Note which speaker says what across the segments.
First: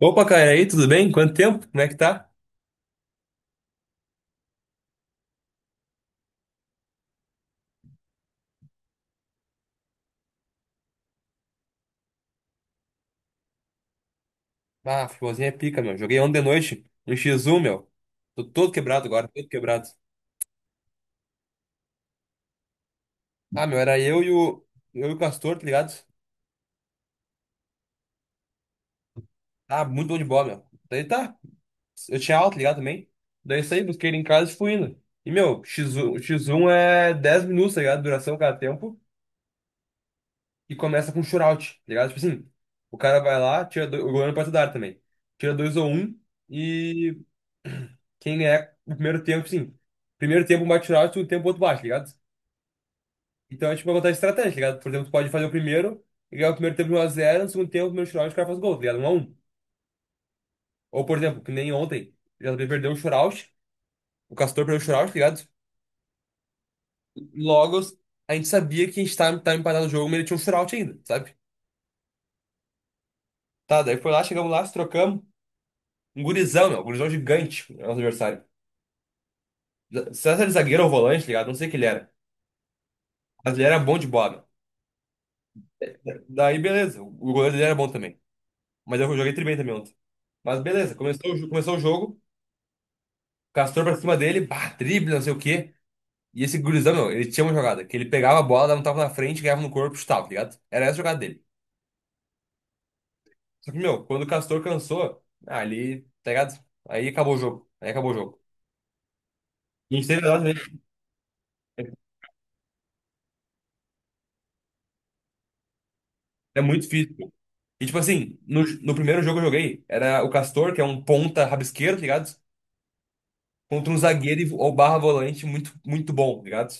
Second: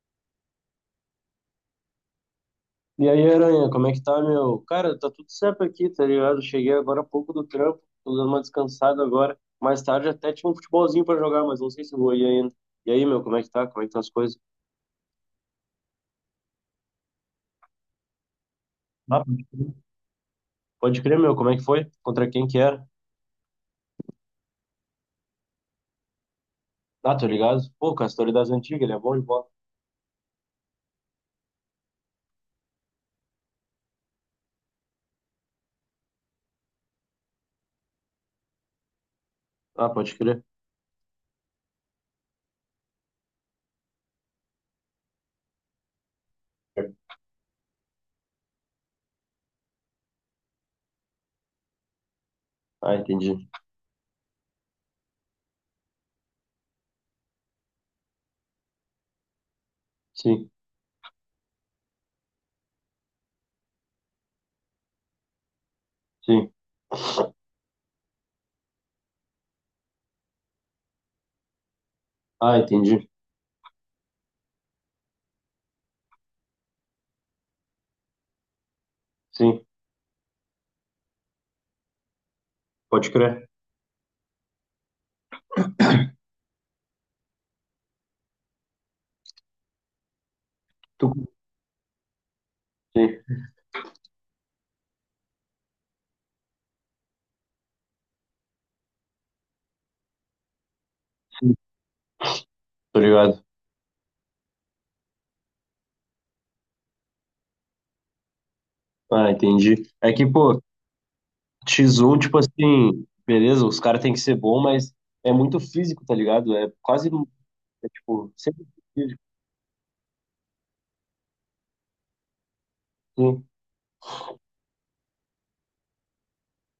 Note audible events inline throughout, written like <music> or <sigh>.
Speaker 1: Opa, cara, e aí, tudo bem? Quanto tempo? Como é que tá?
Speaker 2: E aí, Aranha, como é que tá, meu? Cara, tá tudo certo aqui, tá ligado? Cheguei agora há pouco do trampo, tô dando uma descansada agora. Mais tarde até tinha um futebolzinho pra jogar, mas não sei se eu vou ir ainda. E aí, meu, como é que tá? Como é que estão as coisas?
Speaker 1: Ah, futebolzinho é pica, meu. Joguei ontem de noite no X1, meu. Tô todo quebrado
Speaker 2: Ah,
Speaker 1: agora,
Speaker 2: pode
Speaker 1: todo
Speaker 2: crer,
Speaker 1: quebrado.
Speaker 2: Pode crer, meu, como é que foi? Contra quem que era?
Speaker 1: Ah, meu, era eu e o Castor, tá ligado?
Speaker 2: Ah, tô ligado. Pô, Castor é das antigas, ele é bom de bola.
Speaker 1: Ah, muito bom de bola, meu. Daí tá, eu tinha aula, tá ligado, também. Daí saí, busquei ele em casa e fui indo. E, meu, X1, o X1 é 10 minutos, tá ligado? Duração cada tempo.
Speaker 2: Ah, pode crer.
Speaker 1: E começa com shootout, tá ligado? Tipo assim, o cara vai lá, tira dois, o goleiro pode dar também. Tira dois ou um, quem ganhar o primeiro tempo, sim. Primeiro tempo um bate final, segundo tempo outro bate, tá ligado?
Speaker 2: Ah, entendi.
Speaker 1: Então é tipo uma vantagem estratégica, tá ligado? Por exemplo, tu pode fazer o primeiro e ganhar o primeiro tempo de 1x0, no segundo tempo, no primeiro shootout, o cara faz gol, tá ligado? 1-1.
Speaker 2: Sim,
Speaker 1: Ou, por exemplo, que nem ontem, o JB perdeu o shootout, o Castor perdeu o shootout, tá ligado?
Speaker 2: sim.
Speaker 1: Logo, a gente sabia que a gente tava empatado no jogo, mas ele tinha um shootout ainda, sabe?
Speaker 2: Ah, entendi.
Speaker 1: Tá, daí foi lá, chegamos lá, se trocamos. Um gurizão, meu, um gurizão gigante, nosso adversário.
Speaker 2: Sim,
Speaker 1: Será que era zagueiro ou volante, tá ligado? Não sei o que ele era.
Speaker 2: pode crer.
Speaker 1: Mas ele era bom de bola, meu. Daí, beleza. O goleiro dele era bom também. Mas eu joguei tri bem também ontem. Mas beleza,
Speaker 2: Tu...
Speaker 1: começou o jogo.
Speaker 2: Sim,
Speaker 1: Castor pra cima dele, bah, drible, não sei o quê. E esse gurizão, meu, ele tinha uma jogada, que ele pegava a bola, dava um tapa na frente, ganhava no corpo e chutava, tá ligado? Era essa a jogada dele.
Speaker 2: sim. Tô ligado.
Speaker 1: Só que, meu, quando o Castor cansou, ah, ali, tá ligado? Aí acabou o jogo. Aí acabou o jogo.
Speaker 2: Ah, entendi.
Speaker 1: E a gente
Speaker 2: É
Speaker 1: teve
Speaker 2: que,
Speaker 1: nós, né?
Speaker 2: pô,
Speaker 1: É
Speaker 2: X1, tipo assim, beleza, os caras têm que ser bom, mas é muito físico, tá ligado?
Speaker 1: é
Speaker 2: É
Speaker 1: muito
Speaker 2: quase,
Speaker 1: difícil, pô.
Speaker 2: é,
Speaker 1: E tipo
Speaker 2: tipo,
Speaker 1: assim, no,
Speaker 2: sempre
Speaker 1: no
Speaker 2: físico.
Speaker 1: primeiro jogo que eu joguei, era o Castor, que é um ponta rabisqueiro, tá ligado?
Speaker 2: Sim.
Speaker 1: Contra um zagueiro ou barra volante muito, muito bom, tá ligado?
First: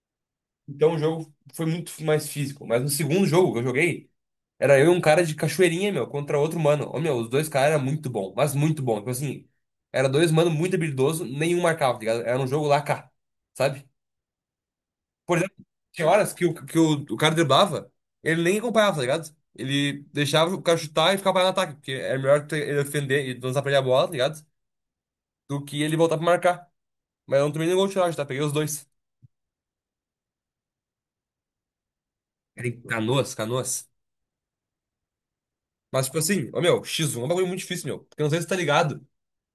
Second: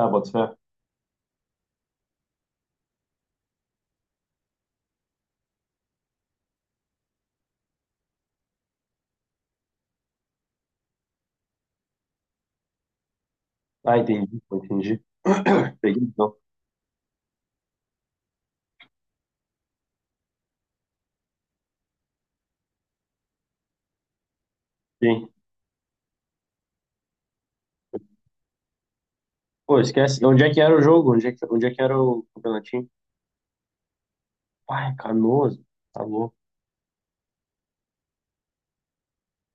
Speaker 2: Ah, bota fé.
Speaker 1: Então o jogo foi muito mais físico. Mas no segundo jogo que eu joguei, era eu e um cara de cachoeirinha, meu, contra outro mano. Ô, meu, os dois caras eram muito bom, mas muito bom. Tipo assim, era dois mano muito habilidoso, nenhum marcava, tá ligado? Era um jogo lá cá, sabe?
Speaker 2: Ah, entendi, pô, entendi.
Speaker 1: Por exemplo,
Speaker 2: Peguei,
Speaker 1: tinha horas
Speaker 2: então.
Speaker 1: que o cara driblava, ele nem acompanhava, tá ligado? Ele deixava o cara chutar e ficava parado no ataque, porque era melhor ele ofender e lançar pra ele a bola, tá ligado?
Speaker 2: Sim.
Speaker 1: Do que ele voltar pra marcar. Mas eu não tomei nenhum gol de tiragem, tá? Peguei os dois.
Speaker 2: Pô, esquece. Onde é que era o jogo? Onde é que era o
Speaker 1: Era em
Speaker 2: campeonatinho?
Speaker 1: Canoas, Canoas.
Speaker 2: Ai, Canoas. Tá
Speaker 1: Mas, tipo
Speaker 2: louco.
Speaker 1: assim, ô, meu, X1 é um bagulho muito difícil, meu. Porque eu não sei se tá ligado.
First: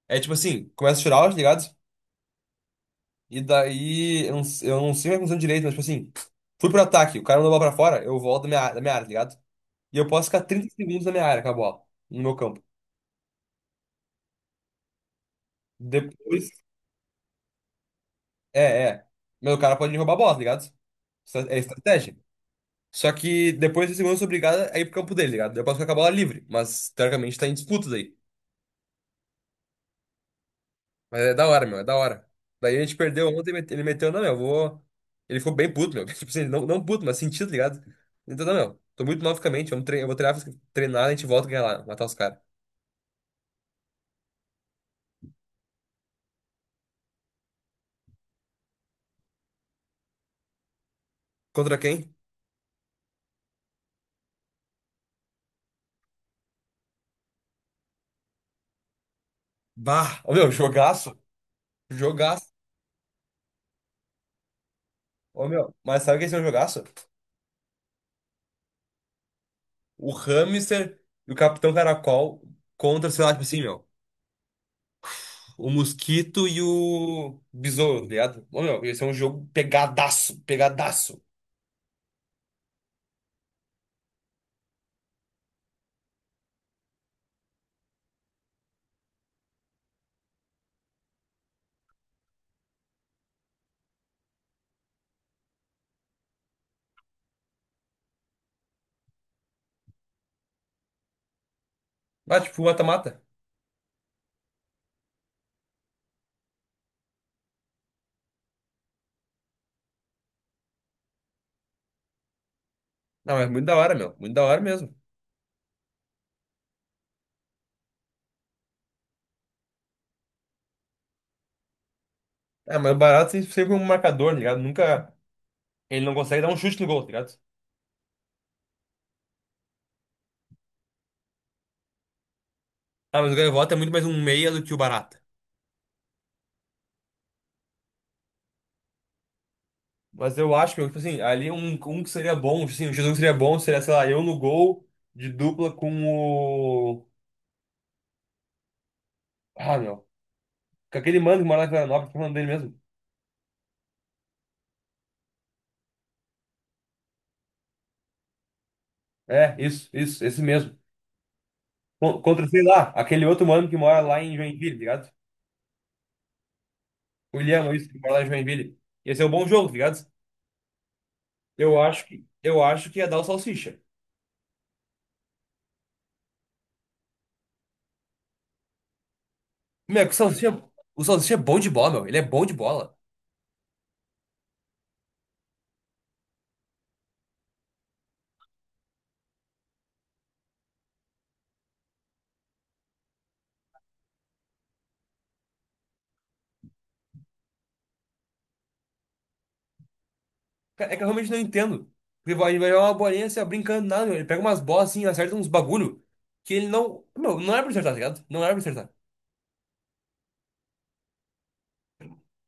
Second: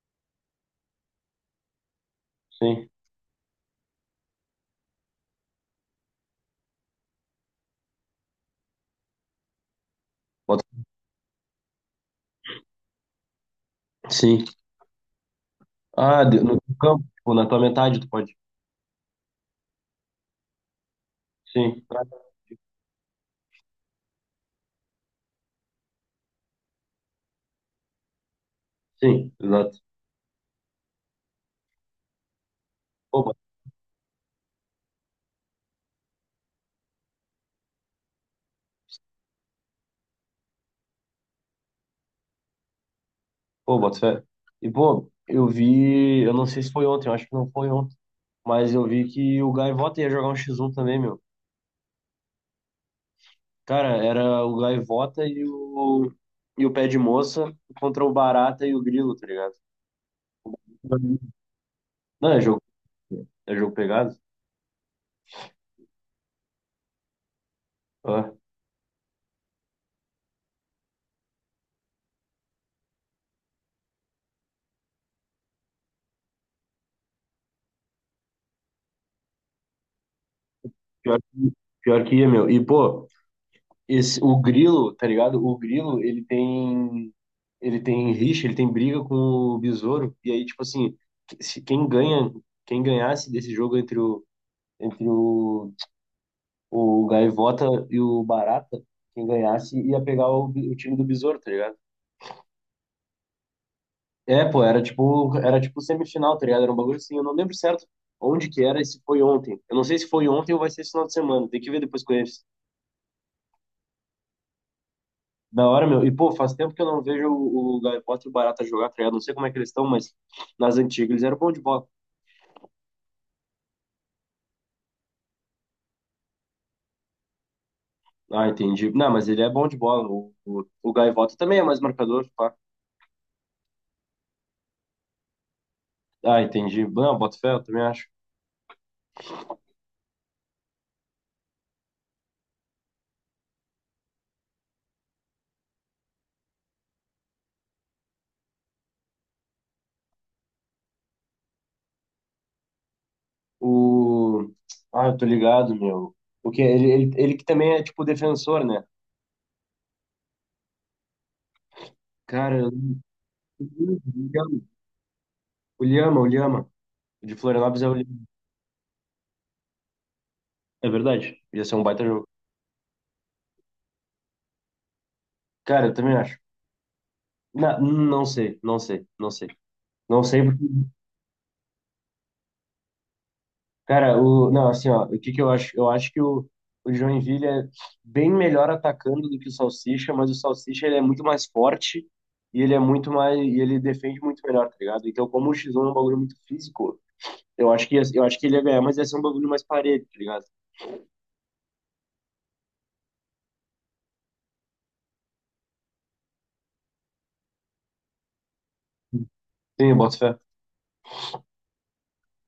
Speaker 1: É tipo assim, começa a tirar, aula, tá ligado?
Speaker 2: Sim.
Speaker 1: E daí, eu não sei o que aconteceu direito, mas tipo assim, fui pro ataque, o cara mandou a bola pra fora, eu volto da minha área, tá ligado? E eu posso ficar
Speaker 2: Bota...
Speaker 1: 30 segundos na minha área com a bola, no meu campo.
Speaker 2: fé. Sim. Ah,
Speaker 1: Depois,
Speaker 2: no campo, tipo, na tua metade, tu pode.
Speaker 1: é, é. Meu, o cara pode me roubar a bola, tá ligado? É
Speaker 2: Sim. Ah,
Speaker 1: estratégia. Só que depois de segundos eu sou obrigado a ir pro campo dele, tá ligado? Eu posso ficar com a bola livre, mas teoricamente tá em disputa daí.
Speaker 2: Sim, exato.
Speaker 1: Mas é da hora, meu, é da hora. Daí a gente perdeu
Speaker 2: Pô,
Speaker 1: ontem, ele meteu, não, meu, eu vou. Ele ficou bem puto, meu. <laughs> Tipo assim, não, não puto, mas sentido, tá ligado? Então, não, meu, tô muito mal fisicamente, vamos treinar, eu vou treinar, a gente volta a ganhar lá, matar os caras.
Speaker 2: Pô, boto fé. E, pô, eu vi, eu não sei se foi ontem, eu acho que não foi ontem, mas eu vi que o Gaivota ia jogar um X1 também, meu.
Speaker 1: Contra quem?
Speaker 2: Cara, era o Gaivota e o Pé de Moça contra o Barata e o Grilo, tá ligado?
Speaker 1: Bah! Ô, meu, jogaço!
Speaker 2: Não,
Speaker 1: Jogaço!
Speaker 2: é jogo pegado.
Speaker 1: Ô, meu, mas sabe quem é um jogaço?
Speaker 2: Ah,
Speaker 1: O Hamster e o Capitão Caracol contra, sei lá, tipo assim, meu, o Mosquito e o Besouro, tá ligado? Ô, meu, esse é um jogo pegadaço,
Speaker 2: pior,
Speaker 1: pegadaço.
Speaker 2: pior que ia, meu. E, pô, esse, o Grilo, tá ligado? O Grilo, ele tem rixa, ele tem briga com o Besouro, e aí, tipo assim, que- se- quem ganha, quem ganhasse desse jogo entre o Gaivota e o Barata, quem ganhasse ia pegar o time do Besouro, tá ligado?
Speaker 1: Ah, tipo, mata-mata.
Speaker 2: É, pô, era tipo semifinal, tá ligado? Era um bagulho assim, eu não lembro certo onde que era e se foi ontem. Eu não sei se foi ontem ou vai ser esse final de semana, tem que ver depois com eles.
Speaker 1: Não, é muito da hora, meu, muito da hora mesmo.
Speaker 2: Da hora, meu. E, pô, faz tempo que eu não vejo o Gaivota e o Barata jogar, tá ligado? Não sei como é que eles estão, mas nas antigas eles eram bom de bola.
Speaker 1: Ah, mas o Baraldo sempre sempre é um marcador, tá ligado? Nunca. Ele não consegue dar um chute no gol, tá ligado?
Speaker 2: Ah, entendi. Não, mas ele é bom de bola. O Gaivota também é mais marcador, pá.
Speaker 1: Ah, mas o Gaivota é muito mais um meia do que o Barata.
Speaker 2: Ah, entendi. Não, boto fé, eu também acho.
Speaker 1: Mas eu acho que, tipo assim, ali um que seria bom, tipo assim, um Jesus que seria bom seria, sei lá, eu no gol de dupla com o. Ah, meu. Com aquele mano que mora lá em Florianópolis, que é o nome dele mesmo.
Speaker 2: O. Ah, eu tô ligado, meu. O que ele que também é tipo defensor, né?
Speaker 1: É, isso, esse mesmo. Contra,
Speaker 2: Cara,
Speaker 1: sei lá, aquele outro mano que mora lá
Speaker 2: o
Speaker 1: em
Speaker 2: Lhama,
Speaker 1: Joinville, tá ligado?
Speaker 2: o Lhama. O De
Speaker 1: O William,
Speaker 2: Florianópolis
Speaker 1: isso,
Speaker 2: é o
Speaker 1: que mora
Speaker 2: Lhama.
Speaker 1: lá em Joinville. Ia ser um bom jogo, tá ligado?
Speaker 2: É verdade. Ia ser
Speaker 1: Eu
Speaker 2: um baita
Speaker 1: acho que,
Speaker 2: jogo.
Speaker 1: eu acho que ia dar o Salsicha.
Speaker 2: Cara, eu também acho. Não sei, não sei, não sei.
Speaker 1: Meu,
Speaker 2: Não sei porque.
Speaker 1: O Salsicha é bom de bola, meu. Ele é bom de bola.
Speaker 2: Cara, o. Não, assim, ó, o que que eu acho? Eu acho que o Joinville é bem melhor atacando do que o Salsicha, mas o Salsicha ele é muito mais forte e ele é muito mais. E ele defende muito melhor, tá ligado? Então, como o X1 é um bagulho muito físico. Eu acho que ele ia ganhar, mas ia ser um bagulho mais parelho, tá ligado?
Speaker 1: Cara, é que eu realmente não entendo. Porque vai jogar uma bolinha assim, ó, brincando, nada, meu. Ele pega umas bolas assim, acerta uns bagulho que ele não. Meu, não era pra acertar, tá ligado? Não era pra acertar.
Speaker 2: Sim, eu boto fé.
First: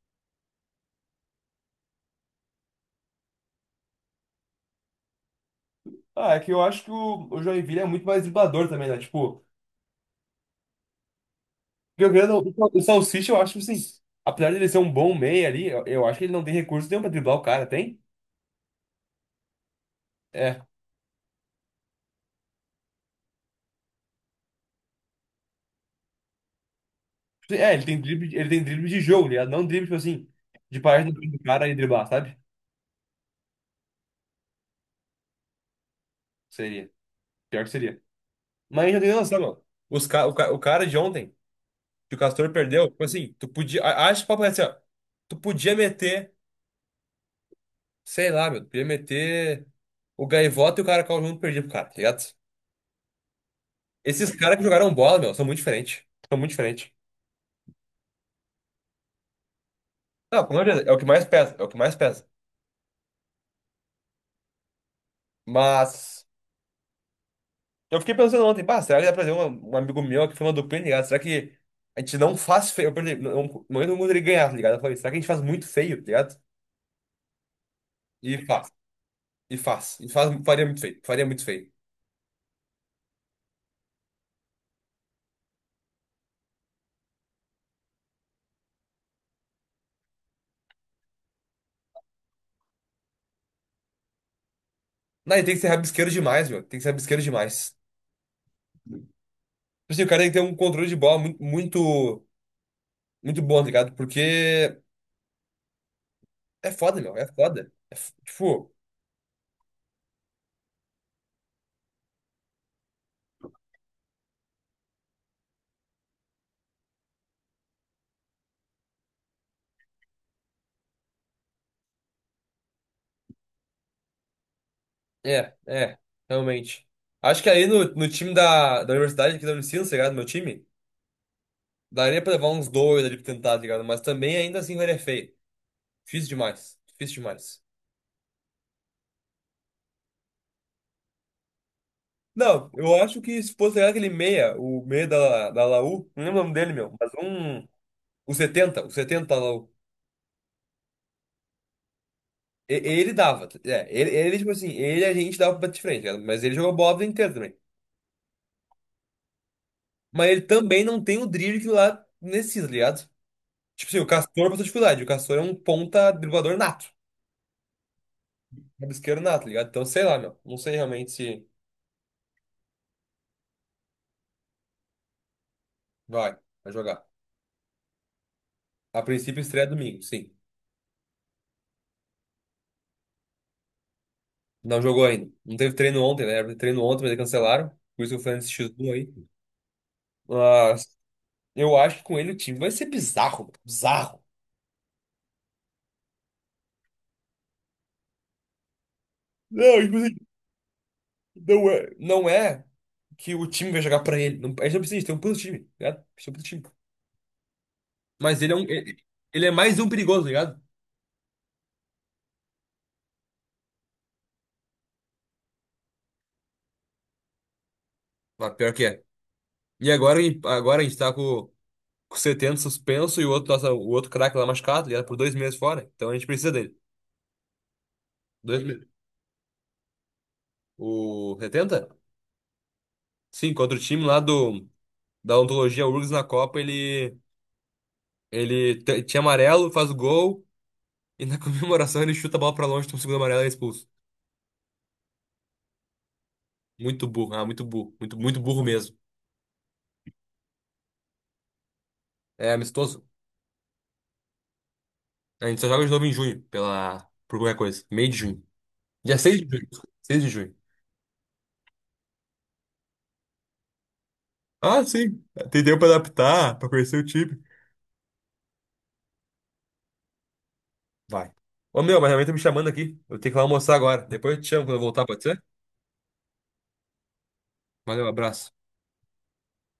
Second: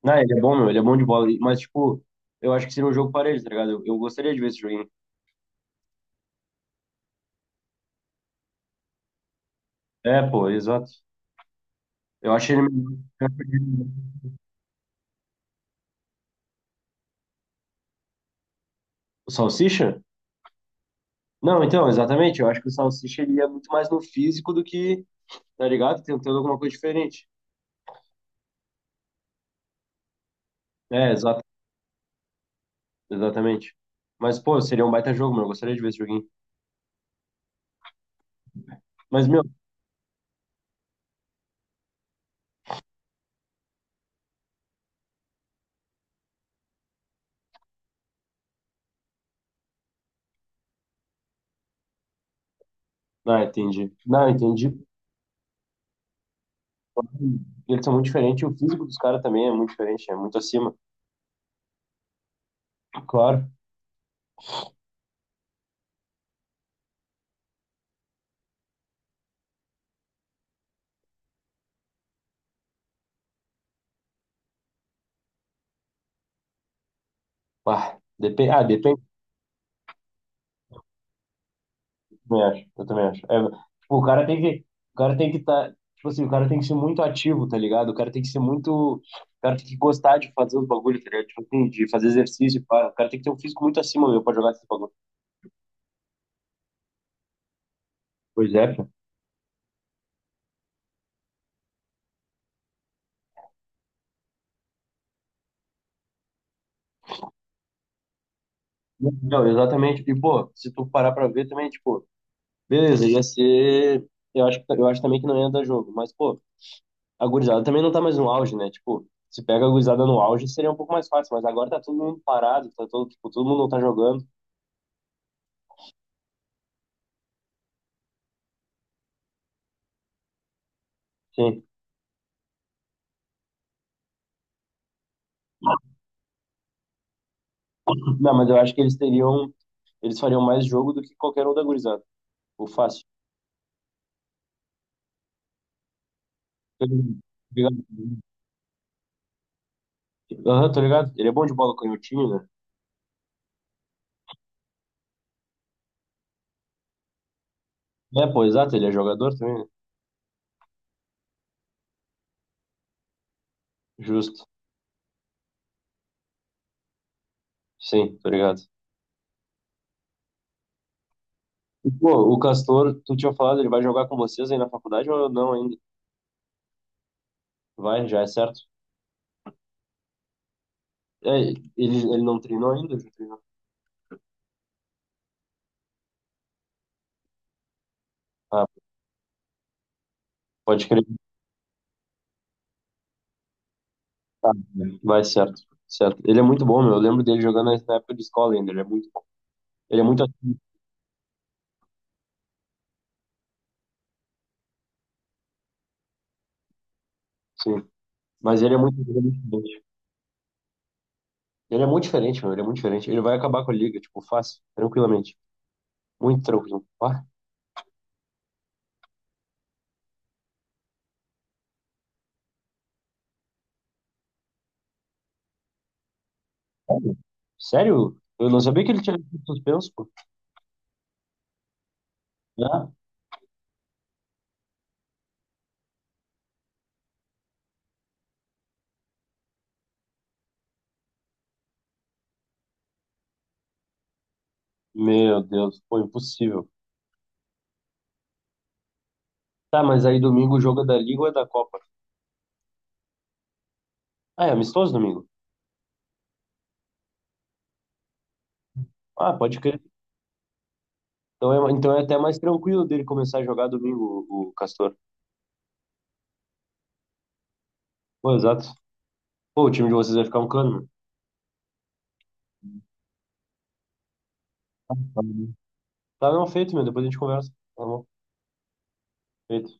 Speaker 2: Não, ele é bom, meu, ele é bom de bola. Mas, tipo, eu acho que seria um jogo parelho, tá ligado? Eu gostaria de ver esse joguinho.
Speaker 1: Ah, é que eu acho que o Joinville é muito mais driblador também, né? Tipo,
Speaker 2: É, pô, exato.
Speaker 1: porque o
Speaker 2: Eu
Speaker 1: Grêmio-
Speaker 2: acho ele.
Speaker 1: o
Speaker 2: Melhor.
Speaker 1: Salsicha, eu acho assim, apesar de ele ser um bom meia ali, eu acho que ele não tem recurso nenhum pra driblar o cara, tem?
Speaker 2: O Salsicha?
Speaker 1: É.
Speaker 2: Não, então, exatamente. Eu acho que o Salsicha ele ia muito mais no físico do que, tá ligado? Tentando alguma coisa diferente.
Speaker 1: É, ele tem drible de jogo, tá ligado? Não drible, tipo assim, de parar no
Speaker 2: É,
Speaker 1: do
Speaker 2: exato,
Speaker 1: cara e driblar, sabe?
Speaker 2: exatamente. Mas, pô, seria um baita jogo, meu. Eu gostaria de ver esse joguinho.
Speaker 1: Seria. Pior que seria. Mas não tem
Speaker 2: Mas,
Speaker 1: noção,
Speaker 2: meu,
Speaker 1: meu. Os ca... o, ca... o cara de ontem, que o Castor perdeu, tipo assim. Acho que o papo é assim, ó. Tu podia meter, sei lá, meu, tu podia meter o Gaivota e o cara que junto perdido pro cara, tá ligado?
Speaker 2: não, entendi. Não,
Speaker 1: Esses caras que
Speaker 2: entendi.
Speaker 1: jogaram bola, meu, são muito diferentes. São muito diferentes.
Speaker 2: Eles são muito diferentes. O físico dos caras também é muito diferente, é muito
Speaker 1: Não, com
Speaker 2: acima.
Speaker 1: certeza, é o que mais pesa, é o que mais pesa.
Speaker 2: Claro.
Speaker 1: Mas eu fiquei pensando ontem, pá, será que dá pra trazer um amigo meu que foi uma dupla, ligado? Será que a gente não faz feio? Eu perdi, não, não, não entra no ele ganhar, tá ligado? Eu falei, será que a gente faz muito feio, tá ligado?
Speaker 2: Ah,
Speaker 1: E
Speaker 2: depende. Ah,
Speaker 1: faz,
Speaker 2: depende.
Speaker 1: faria muito feio, faria muito feio.
Speaker 2: Eu também acho. Eu também acho. É, tipo, o cara tem que. O cara tem que estar. Tipo assim, o cara tem que ser muito ativo, tá ligado? O cara tem que ser muito. O cara tem que gostar de fazer os bagulhos, tá ligado? Tipo assim, de fazer exercício. Pá. O cara tem que ter um físico muito acima, meu, pra jogar esses bagulhos.
Speaker 1: Não, e tem que ser rabisqueiro demais, meu. Tem que ser rabisqueiro demais.
Speaker 2: Pois é, pô.
Speaker 1: Tipo assim, o cara tem que ter um controle de bola muito, muito, muito bom, tá ligado? Porque é foda, meu. É foda. Tipo,
Speaker 2: Não, exatamente. E, pô, se tu parar pra ver também, tipo, beleza, ia ser. Eu acho também que não ia dar jogo, mas, pô. A gurizada também não tá mais no auge, né? Tipo, se pega a gurizada no auge, seria um pouco mais fácil, mas agora tá todo mundo parado, tá todo, tipo, todo mundo não tá jogando.
Speaker 1: é, é, realmente. Acho que aí no time da universidade aqui da Unicinos, tá ligado? Meu time,
Speaker 2: Sim.
Speaker 1: daria pra levar uns dois ali pra tentar, tá ligado? Mas também ainda assim vai é feio. Difícil demais. Difícil demais.
Speaker 2: Não, mas eu acho que eles teriam, eles fariam mais jogo do que qualquer um da gurizada. O
Speaker 1: Não, eu
Speaker 2: fácil.
Speaker 1: acho que se fosse tá ligado, aquele meia, o meia da Laú, não lembro o nome dele,
Speaker 2: Tô
Speaker 1: meu, mas um.
Speaker 2: ligado.
Speaker 1: O 70 o 70 lá.
Speaker 2: Aham, tô ligado. Ele é bom de bola canhotinho, né?
Speaker 1: Ele dava. É, ele, tipo assim, ele a gente dava pra bater de frente, né? Mas ele jogou bola a vida inteira também.
Speaker 2: É, pô, exato, ele é jogador também, né?
Speaker 1: Mas ele também não tem o drible que lá necessita, tá ligado? Tipo assim, o
Speaker 2: Justo.
Speaker 1: Castor passou dificuldade. O Castor é um ponta driblador nato.
Speaker 2: Sim, tô ligado.
Speaker 1: Rabisqueiro nato, tá ligado? Então, sei lá, meu. Não sei realmente se
Speaker 2: E, pô, o Castor, tu tinha falado, ele vai jogar com vocês aí na faculdade ou não ainda?
Speaker 1: vai, vai jogar.
Speaker 2: Vai, já é certo.
Speaker 1: A princípio estreia domingo, sim.
Speaker 2: É, ele não treinou ainda? Já treinou.
Speaker 1: Não jogou ainda. Não teve treino ontem, né? Era pra ter treino ontem, mas eles cancelaram. Por isso que o Fernandes
Speaker 2: Ah,
Speaker 1: x um aí. Mas
Speaker 2: pode crer.
Speaker 1: eu acho que com ele o time vai ser bizarro, mano. Bizarro.
Speaker 2: Tá, vai certo, certo. Ele é muito bom, meu. Eu lembro dele jogando na época de escola ainda. Ele é muito bom.
Speaker 1: Não, tipo
Speaker 2: Ele é
Speaker 1: assim,
Speaker 2: muito ativo,
Speaker 1: não é que o time vai jogar pra ele. Não, a gente não precisa disso, tem um puto time, tá ligado? A gente tem um puto time.
Speaker 2: sim.
Speaker 1: Mas ele é um.
Speaker 2: Mas ele é
Speaker 1: Ele,
Speaker 2: muito, ele é muito
Speaker 1: ele é mais
Speaker 2: diferente.
Speaker 1: um perigoso, tá ligado?
Speaker 2: Ele é muito diferente, meu. Ele é muito diferente. Ele vai acabar com a liga, tipo, fácil, tranquilamente. Muito tranquilo. Ah,
Speaker 1: Mas pior que é. E agora, agora a gente tá com o Seteno suspenso e o outro, nossa, o outro craque lá machucado, tá ligado? Por 2 meses fora. Então a gente precisa dele.
Speaker 2: sério? Sério? Eu não
Speaker 1: Dois
Speaker 2: sabia
Speaker 1: meses.
Speaker 2: que ele tinha sido suspenso, pô.
Speaker 1: O setenta.
Speaker 2: Ah,
Speaker 1: Sim, contra o time lá do, da ontologia URGS na Copa, ele, tinha amarelo, faz o gol e na <laughs> comemoração ele chuta a bola pra longe, toma o segundo amarelo e é expulso.
Speaker 2: meu Deus, pô, impossível.
Speaker 1: Muito burro, ah, muito burro, muito, muito burro mesmo.
Speaker 2: Tá, mas aí domingo o jogo é da Liga ou é da Copa?
Speaker 1: É amistoso.
Speaker 2: Ah, é amistoso domingo?
Speaker 1: A gente só joga de novo em junho, por qualquer coisa. Meio de junho. Dia
Speaker 2: Ah,
Speaker 1: 6 de
Speaker 2: pode
Speaker 1: junho.
Speaker 2: crer.
Speaker 1: 6 de junho.
Speaker 2: Então é até mais tranquilo dele começar a jogar domingo, o
Speaker 1: Ah,
Speaker 2: Castor.
Speaker 1: sim. Tem tempo pra adaptar, pra conhecer o time.
Speaker 2: Pô, exato. Pô, o time de vocês vai ficar um cano,
Speaker 1: Vai. Ô, meu, mas realmente tá me chamando aqui. Eu tenho que ir lá almoçar agora. Depois eu te chamo quando eu voltar, pode ser?
Speaker 2: meu. Tá, não, feito, meu. Depois a gente conversa. Tá bom,
Speaker 1: Valeu, abraço.
Speaker 2: feito.